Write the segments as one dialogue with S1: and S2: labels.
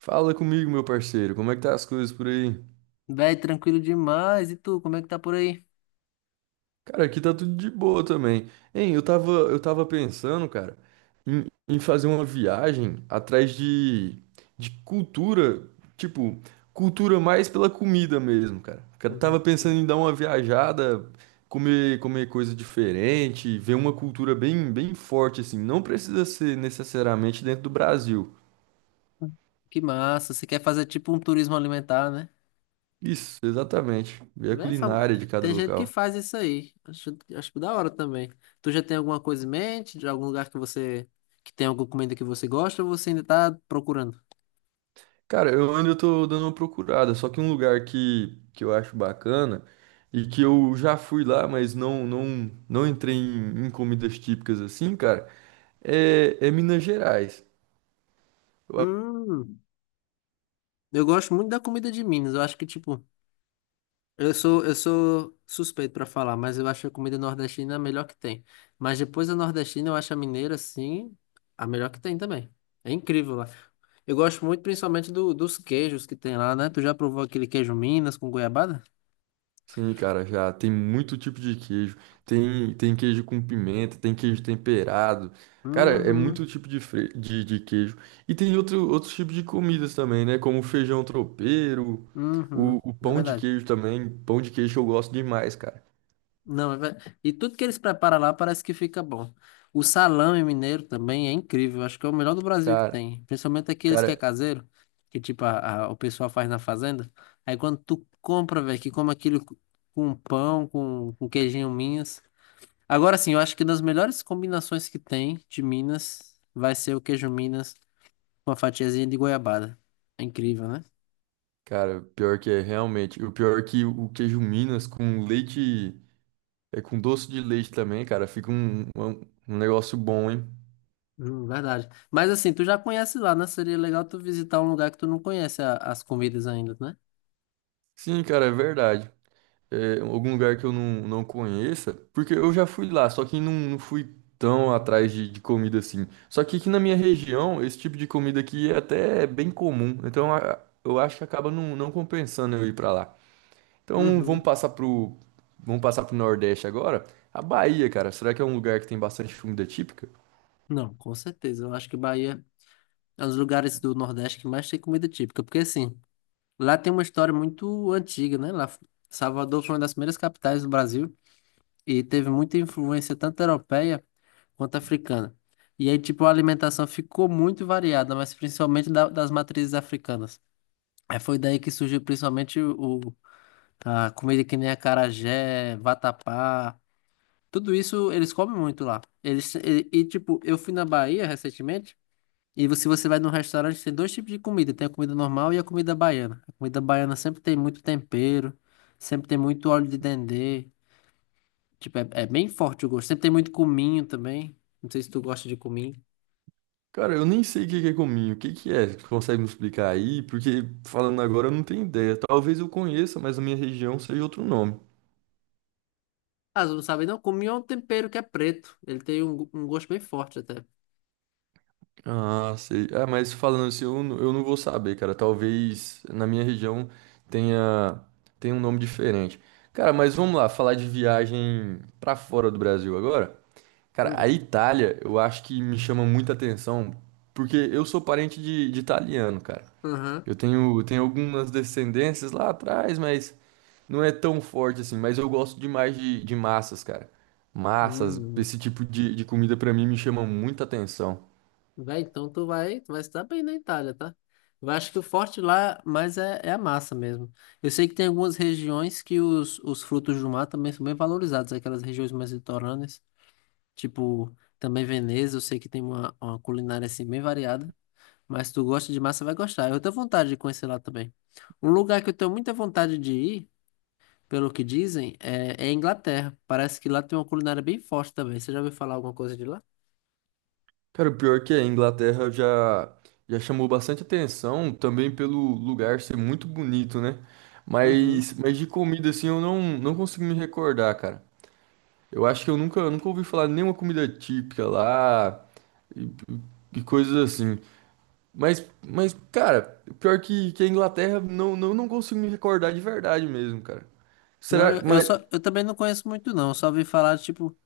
S1: Fala comigo, meu parceiro, como é que tá as coisas por aí?
S2: Véi, tranquilo demais. E tu, como é que tá por aí?
S1: Cara, aqui tá tudo de boa também. Hein, eu tava pensando, cara, em fazer uma viagem atrás de cultura, tipo, cultura mais pela comida mesmo, cara. Eu tava
S2: Hum.
S1: pensando em dar uma viajada, comer coisa diferente, ver uma cultura bem forte, assim. Não precisa ser necessariamente dentro do Brasil.
S2: Que massa. Você quer fazer tipo um turismo alimentar, né?
S1: Isso, exatamente. Ver a
S2: Véi, fam-
S1: culinária de cada
S2: Tem gente que
S1: local.
S2: faz isso aí. Acho da hora também. Tu já tem alguma coisa em mente? De algum lugar que você... Que tem alguma comida que você gosta ou você ainda tá procurando?
S1: Cara, eu ainda tô dando uma procurada, só que um lugar que eu acho bacana e que eu já fui lá, mas não entrei em comidas típicas assim, cara, é Minas Gerais.
S2: Hum, eu gosto muito da comida de Minas. Eu acho que, tipo... Eu sou suspeito pra falar, mas eu acho a comida nordestina é a melhor que tem. Mas depois da nordestina, eu acho a mineira, sim, a melhor que tem também. É incrível lá. Eu gosto muito, principalmente, dos queijos que tem lá, né? Tu já provou aquele queijo Minas com goiabada?
S1: Sim, cara, já tem muito tipo de queijo. Tem queijo com pimenta, tem queijo temperado. Cara, é
S2: Uhum,
S1: muito tipo de queijo. E tem outros tipos de comidas também, né? Como feijão tropeiro, o,
S2: uhum,
S1: o
S2: é
S1: pão de
S2: verdade.
S1: queijo também. Pão de queijo eu gosto demais, cara.
S2: Não, é ver- E tudo que eles preparam lá parece que fica bom. O salame mineiro também é incrível, acho que é o melhor do Brasil que
S1: Cara,
S2: tem. Principalmente aqueles que é
S1: cara,
S2: caseiro, que tipo o pessoal faz na fazenda. Aí quando tu compra, velho, que come aquilo com pão, com queijinho Minas. Agora sim, eu acho que das melhores combinações que tem de Minas vai ser o queijo Minas com a fatiazinha de goiabada. É incrível, né?
S1: Cara, pior que é, realmente. O pior é que o queijo Minas com leite, é com doce de leite também, cara, fica um negócio bom, hein?
S2: Verdade. Mas assim, tu já conhece lá, né? Seria legal tu visitar um lugar que tu não conhece as comidas ainda, né?
S1: Sim, cara, é verdade. É, algum lugar que eu não conheça, porque eu já fui lá, só que não fui tão atrás de comida assim. Só que aqui na minha região, esse tipo de comida aqui é até bem comum, então eu acho que acaba não compensando eu ir pra lá. Então vamos
S2: Uhum.
S1: passar pro, vamos passar pro Nordeste agora. A Bahia, cara, será que é um lugar que tem bastante comida típica?
S2: Não, com certeza. Eu acho que Bahia é um dos lugares do Nordeste que mais tem comida típica, porque assim, lá tem uma história muito antiga, né? Salvador foi uma das primeiras capitais do Brasil e teve muita influência tanto europeia quanto africana. E aí, tipo, a alimentação ficou muito variada, mas principalmente das matrizes africanas. Aí foi daí que surgiu principalmente a comida que nem acarajé, vatapá, tudo isso eles comem muito lá. Eles, e, tipo, eu fui na Bahia recentemente. Se você vai num restaurante, tem dois tipos de comida. Tem a comida normal e a comida baiana. A comida baiana sempre tem muito tempero, sempre tem muito óleo de dendê. Tipo, é, é bem forte o gosto. Sempre tem muito cominho também. Não sei se tu gosta de cominho.
S1: Cara, eu nem sei o que que é cominho, o que que é? Você consegue me explicar aí? Porque falando agora eu não tenho ideia. Talvez eu conheça, mas a minha região seja outro nome.
S2: Ah, você não sabe não? Cominho é um tempero que é preto. Ele tem um gosto bem forte até.
S1: Ah, sei. Ah, mas falando assim, eu não vou saber, cara. Talvez na minha região tenha, tenha um nome diferente. Cara, mas vamos lá, falar de viagem pra fora do Brasil agora. Cara, a
S2: Hum.
S1: Itália, eu acho que me chama muita atenção, porque eu sou parente de italiano, cara.
S2: Aham.
S1: Eu tenho algumas descendências lá atrás, mas não é tão forte assim. Mas eu gosto demais de massas, cara. Massas,
S2: Hum.
S1: esse tipo de comida pra mim me chama muita atenção.
S2: Vai, então tu vai se dar bem na Itália, tá? Eu acho que o forte lá, mas é, é a massa mesmo. Eu sei que tem algumas regiões que os frutos do mar também são bem valorizados, aquelas regiões mais litorâneas, tipo também Veneza, eu sei que tem uma culinária assim bem variada, mas se tu gosta de massa, vai gostar. Eu tenho vontade de conhecer lá também. Um lugar que eu tenho muita vontade de ir, pelo que dizem, é, é a Inglaterra. Parece que lá tem uma culinária bem forte também. Você já ouviu falar alguma coisa de lá?
S1: Cara, o pior que a Inglaterra já chamou bastante atenção, também pelo lugar ser muito bonito, né?
S2: Uhum.
S1: Mas de comida, assim, eu não consigo me recordar, cara. Eu acho que eu nunca ouvi falar de nenhuma comida típica lá e, e coisas assim. Mas, mas, cara, pior que a Inglaterra, não consigo me recordar de verdade mesmo, cara.
S2: Não,
S1: Será,
S2: eu
S1: mas.
S2: só, eu também não conheço muito não, eu só ouvi falar, tipo,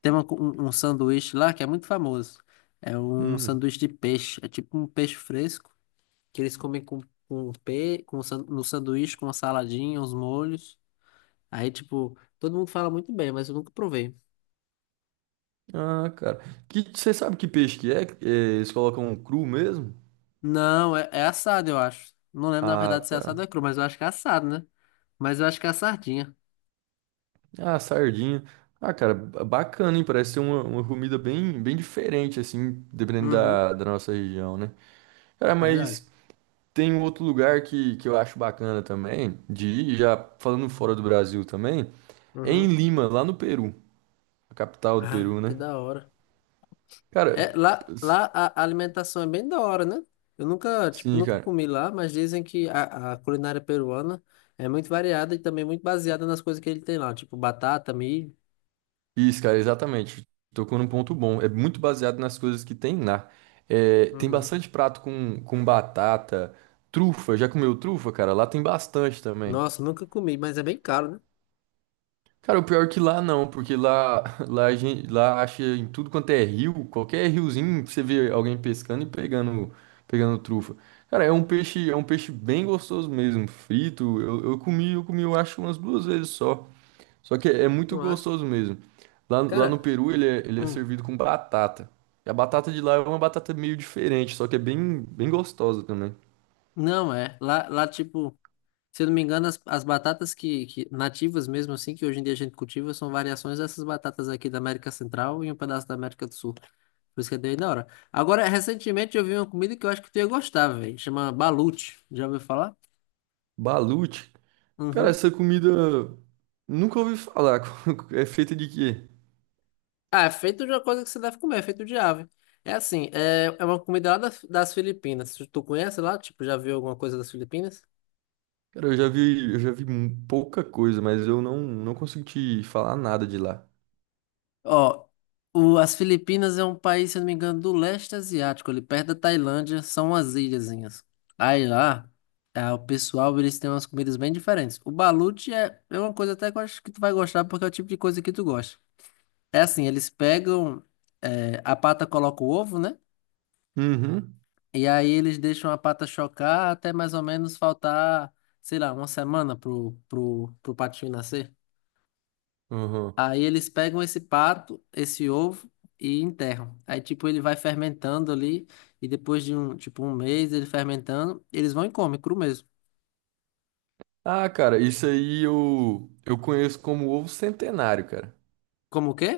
S2: tem uma um sanduíche lá que é muito famoso. É um
S1: Hum.
S2: sanduíche de peixe, é tipo um peixe fresco, que eles comem com, no sanduíche, com uma saladinha, uns molhos. Aí, tipo, todo mundo fala muito bem, mas eu nunca provei.
S1: Ah, cara. Você sabe que peixe que é? É. Eles colocam cru mesmo?
S2: Não, é, é assado, eu acho. Não lembro, na verdade,
S1: Ah,
S2: se é assado ou
S1: tá.
S2: é cru, mas eu acho que é assado, né? Mas eu acho que é a sardinha.
S1: Ah, sardinha. Ah, cara, bacana, hein? Parece ser uma comida bem diferente, assim, dependendo
S2: Uhum,
S1: da nossa região, né? Cara,
S2: é verdade.
S1: mas. Tem um outro lugar que eu acho bacana também, de ir, já falando fora do Brasil também, é em
S2: Uhum.
S1: Lima, lá no Peru, a capital do
S2: Ah,
S1: Peru,
S2: que
S1: né?
S2: da hora.
S1: Cara,
S2: É, lá,
S1: s-
S2: lá a alimentação é bem da hora, né? Eu nunca, tipo,
S1: sim,
S2: nunca
S1: cara.
S2: comi lá, mas dizem que a culinária peruana é muito variada e também muito baseada nas coisas que ele tem lá, tipo batata, milho.
S1: Isso, cara, exatamente. Tocou num ponto bom. É muito baseado nas coisas que tem lá. É, tem
S2: Uhum.
S1: bastante prato com batata, trufa. Já comeu trufa, cara? Lá tem bastante também.
S2: Nossa, nunca comi, mas é bem caro, né?
S1: Cara, o pior é que lá não, porque lá, lá, lá acha em tudo quanto é rio, qualquer riozinho você vê alguém pescando e pegando, trufa. Cara, é um peixe bem gostoso mesmo, frito. Eu comi, eu acho umas duas vezes só. Só que é, muito
S2: Não acho.
S1: gostoso mesmo. Lá no
S2: Cara,
S1: Peru ele é
S2: hum,
S1: servido com batata. E a batata de lá é uma batata meio diferente, só que é bem gostosa também.
S2: não é. Tipo, se eu não me engano, as batatas que nativas mesmo assim, que hoje em dia a gente cultiva, são variações dessas batatas aqui da América Central e um pedaço da América do Sul. Por isso que é bem da hora. Agora, recentemente eu vi uma comida que eu acho que tu ia gostar, velho. Chama balute. Já ouviu falar?
S1: Balut, cara,
S2: Uhum.
S1: essa comida nunca ouvi falar. É feita de quê?
S2: Ah, é feito de uma coisa que você deve comer, é feito de ave. É assim, é, é uma comida lá das Filipinas. Tu conhece lá? Tipo, já viu alguma coisa das Filipinas?
S1: Cara, eu já vi pouca coisa, mas eu não consegui te falar nada de lá.
S2: Ó, as Filipinas é um país, se eu não me engano, do leste asiático, ali perto da Tailândia, são umas ilhazinhas. Aí lá, ah, o pessoal, eles têm umas comidas bem diferentes. O balut é, é uma coisa até que eu acho que tu vai gostar, porque é o tipo de coisa que tu gosta. É assim, eles pegam, a pata coloca o ovo, né?
S1: Uhum.
S2: E aí eles deixam a pata chocar até mais ou menos faltar, sei lá, uma semana pro patinho nascer.
S1: Uhum.
S2: Aí eles pegam esse pato, esse ovo e enterram. Aí tipo ele vai fermentando ali e depois de um, tipo um mês ele fermentando, eles vão e comem cru mesmo.
S1: Ah, cara, isso aí eu conheço como ovo centenário, cara.
S2: Como o quê?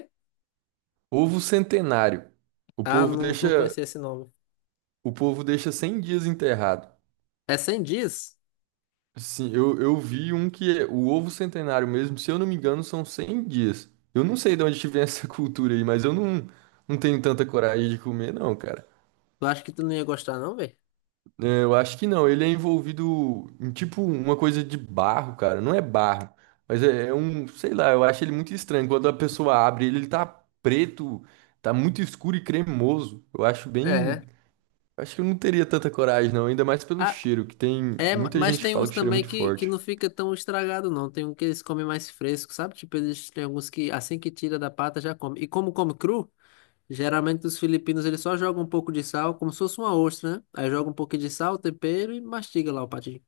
S1: Ovo centenário. O
S2: Ah,
S1: povo
S2: não, não
S1: deixa,
S2: conhecia esse nome.
S1: o povo deixa 100 dias enterrado.
S2: É 100 dias?
S1: Sim, eu vi um que é o ovo centenário mesmo, se eu não me engano, são 100 dias. Eu não sei de onde que vem essa cultura aí, mas eu não tenho tanta coragem de comer, não, cara.
S2: Eu acho que tu não ia gostar não, velho.
S1: É, eu acho que não. Ele é envolvido em tipo uma coisa de barro, cara. Não é barro, mas é um, sei lá, eu acho ele muito estranho. Quando a pessoa abre ele, ele tá preto, tá muito escuro e cremoso. Eu acho bem.
S2: É.
S1: Acho que eu não teria tanta coragem, não. Ainda mais pelo
S2: Ah,
S1: cheiro, que tem
S2: é,
S1: muita
S2: mas
S1: gente que
S2: tem
S1: fala
S2: uns
S1: que o cheiro é
S2: também
S1: muito
S2: que
S1: forte.
S2: não fica tão estragado não. Tem um que eles comem mais fresco, sabe? Tipo eles tem alguns que assim que tira da pata já come. E como come cru? Geralmente os filipinos eles só jogam um pouco de sal, como se fosse uma ostra, né? Aí joga um pouquinho de sal, tempero e mastiga lá o patinho.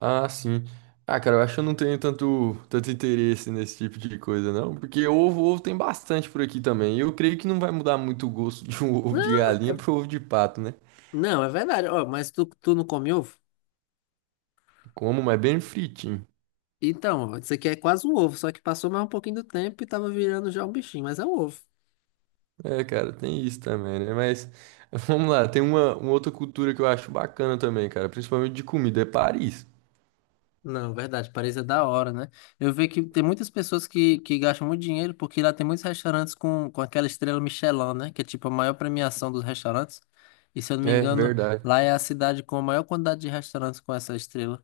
S1: Ah, sim. Ah, cara, eu acho que eu não tenho tanto, tanto interesse nesse tipo de coisa, não. Porque ovo tem bastante por aqui também. E eu creio que não vai mudar muito o gosto de um ovo de
S2: Não,
S1: galinha
S2: é,
S1: pro ovo de pato, né?
S2: não, é verdade. Ó, mas tu não come ovo?
S1: Como, mas bem fritinho.
S2: Então, ó, isso aqui é quase um ovo, só que passou mais um pouquinho do tempo e tava virando já um bichinho, mas é um ovo.
S1: É, cara, tem isso também, né? Mas vamos lá, tem uma outra cultura que eu acho bacana também, cara, principalmente de comida, é Paris.
S2: Não, verdade, parece da hora, né? Eu vejo que tem muitas pessoas que gastam muito dinheiro porque lá tem muitos restaurantes com aquela estrela Michelin, né? Que é tipo a maior premiação dos restaurantes. E se eu não me
S1: É,
S2: engano,
S1: verdade.
S2: lá é a cidade com a maior quantidade de restaurantes com essa estrela.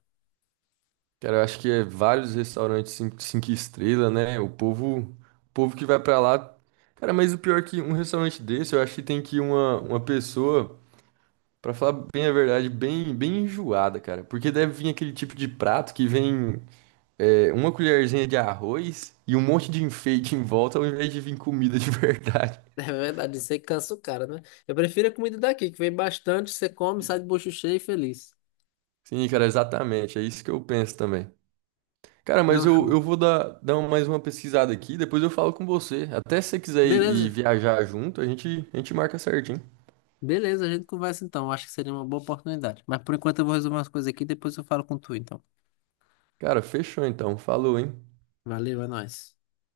S1: Cara, eu acho que é vários restaurantes cinco estrelas, né? O povo que vai pra lá. Cara, mas o pior é que um restaurante desse, eu acho que tem que ir uma pessoa, pra falar bem a verdade, bem enjoada, cara. Porque deve vir aquele tipo de prato que vem. É, uma colherzinha de arroz e um monte de enfeite em volta ao invés de vir comida de verdade.
S2: É verdade, isso aí cansa o cara, né? Eu prefiro a comida daqui, que vem bastante, você come, sai de bucho cheio e feliz.
S1: Sim, cara, exatamente. É isso que eu penso também. Cara, mas
S2: Não,
S1: eu,
S2: show.
S1: eu vou dar mais uma pesquisada aqui, depois eu falo com você. Até se você quiser ir
S2: Beleza,
S1: viajar junto, a gente marca certinho.
S2: beleza, a gente conversa então. Acho que seria uma boa oportunidade. Mas por enquanto eu vou resolver umas coisas aqui, depois eu falo com tu, então.
S1: Cara, fechou então. Falou, hein?
S2: Valeu, é nóis.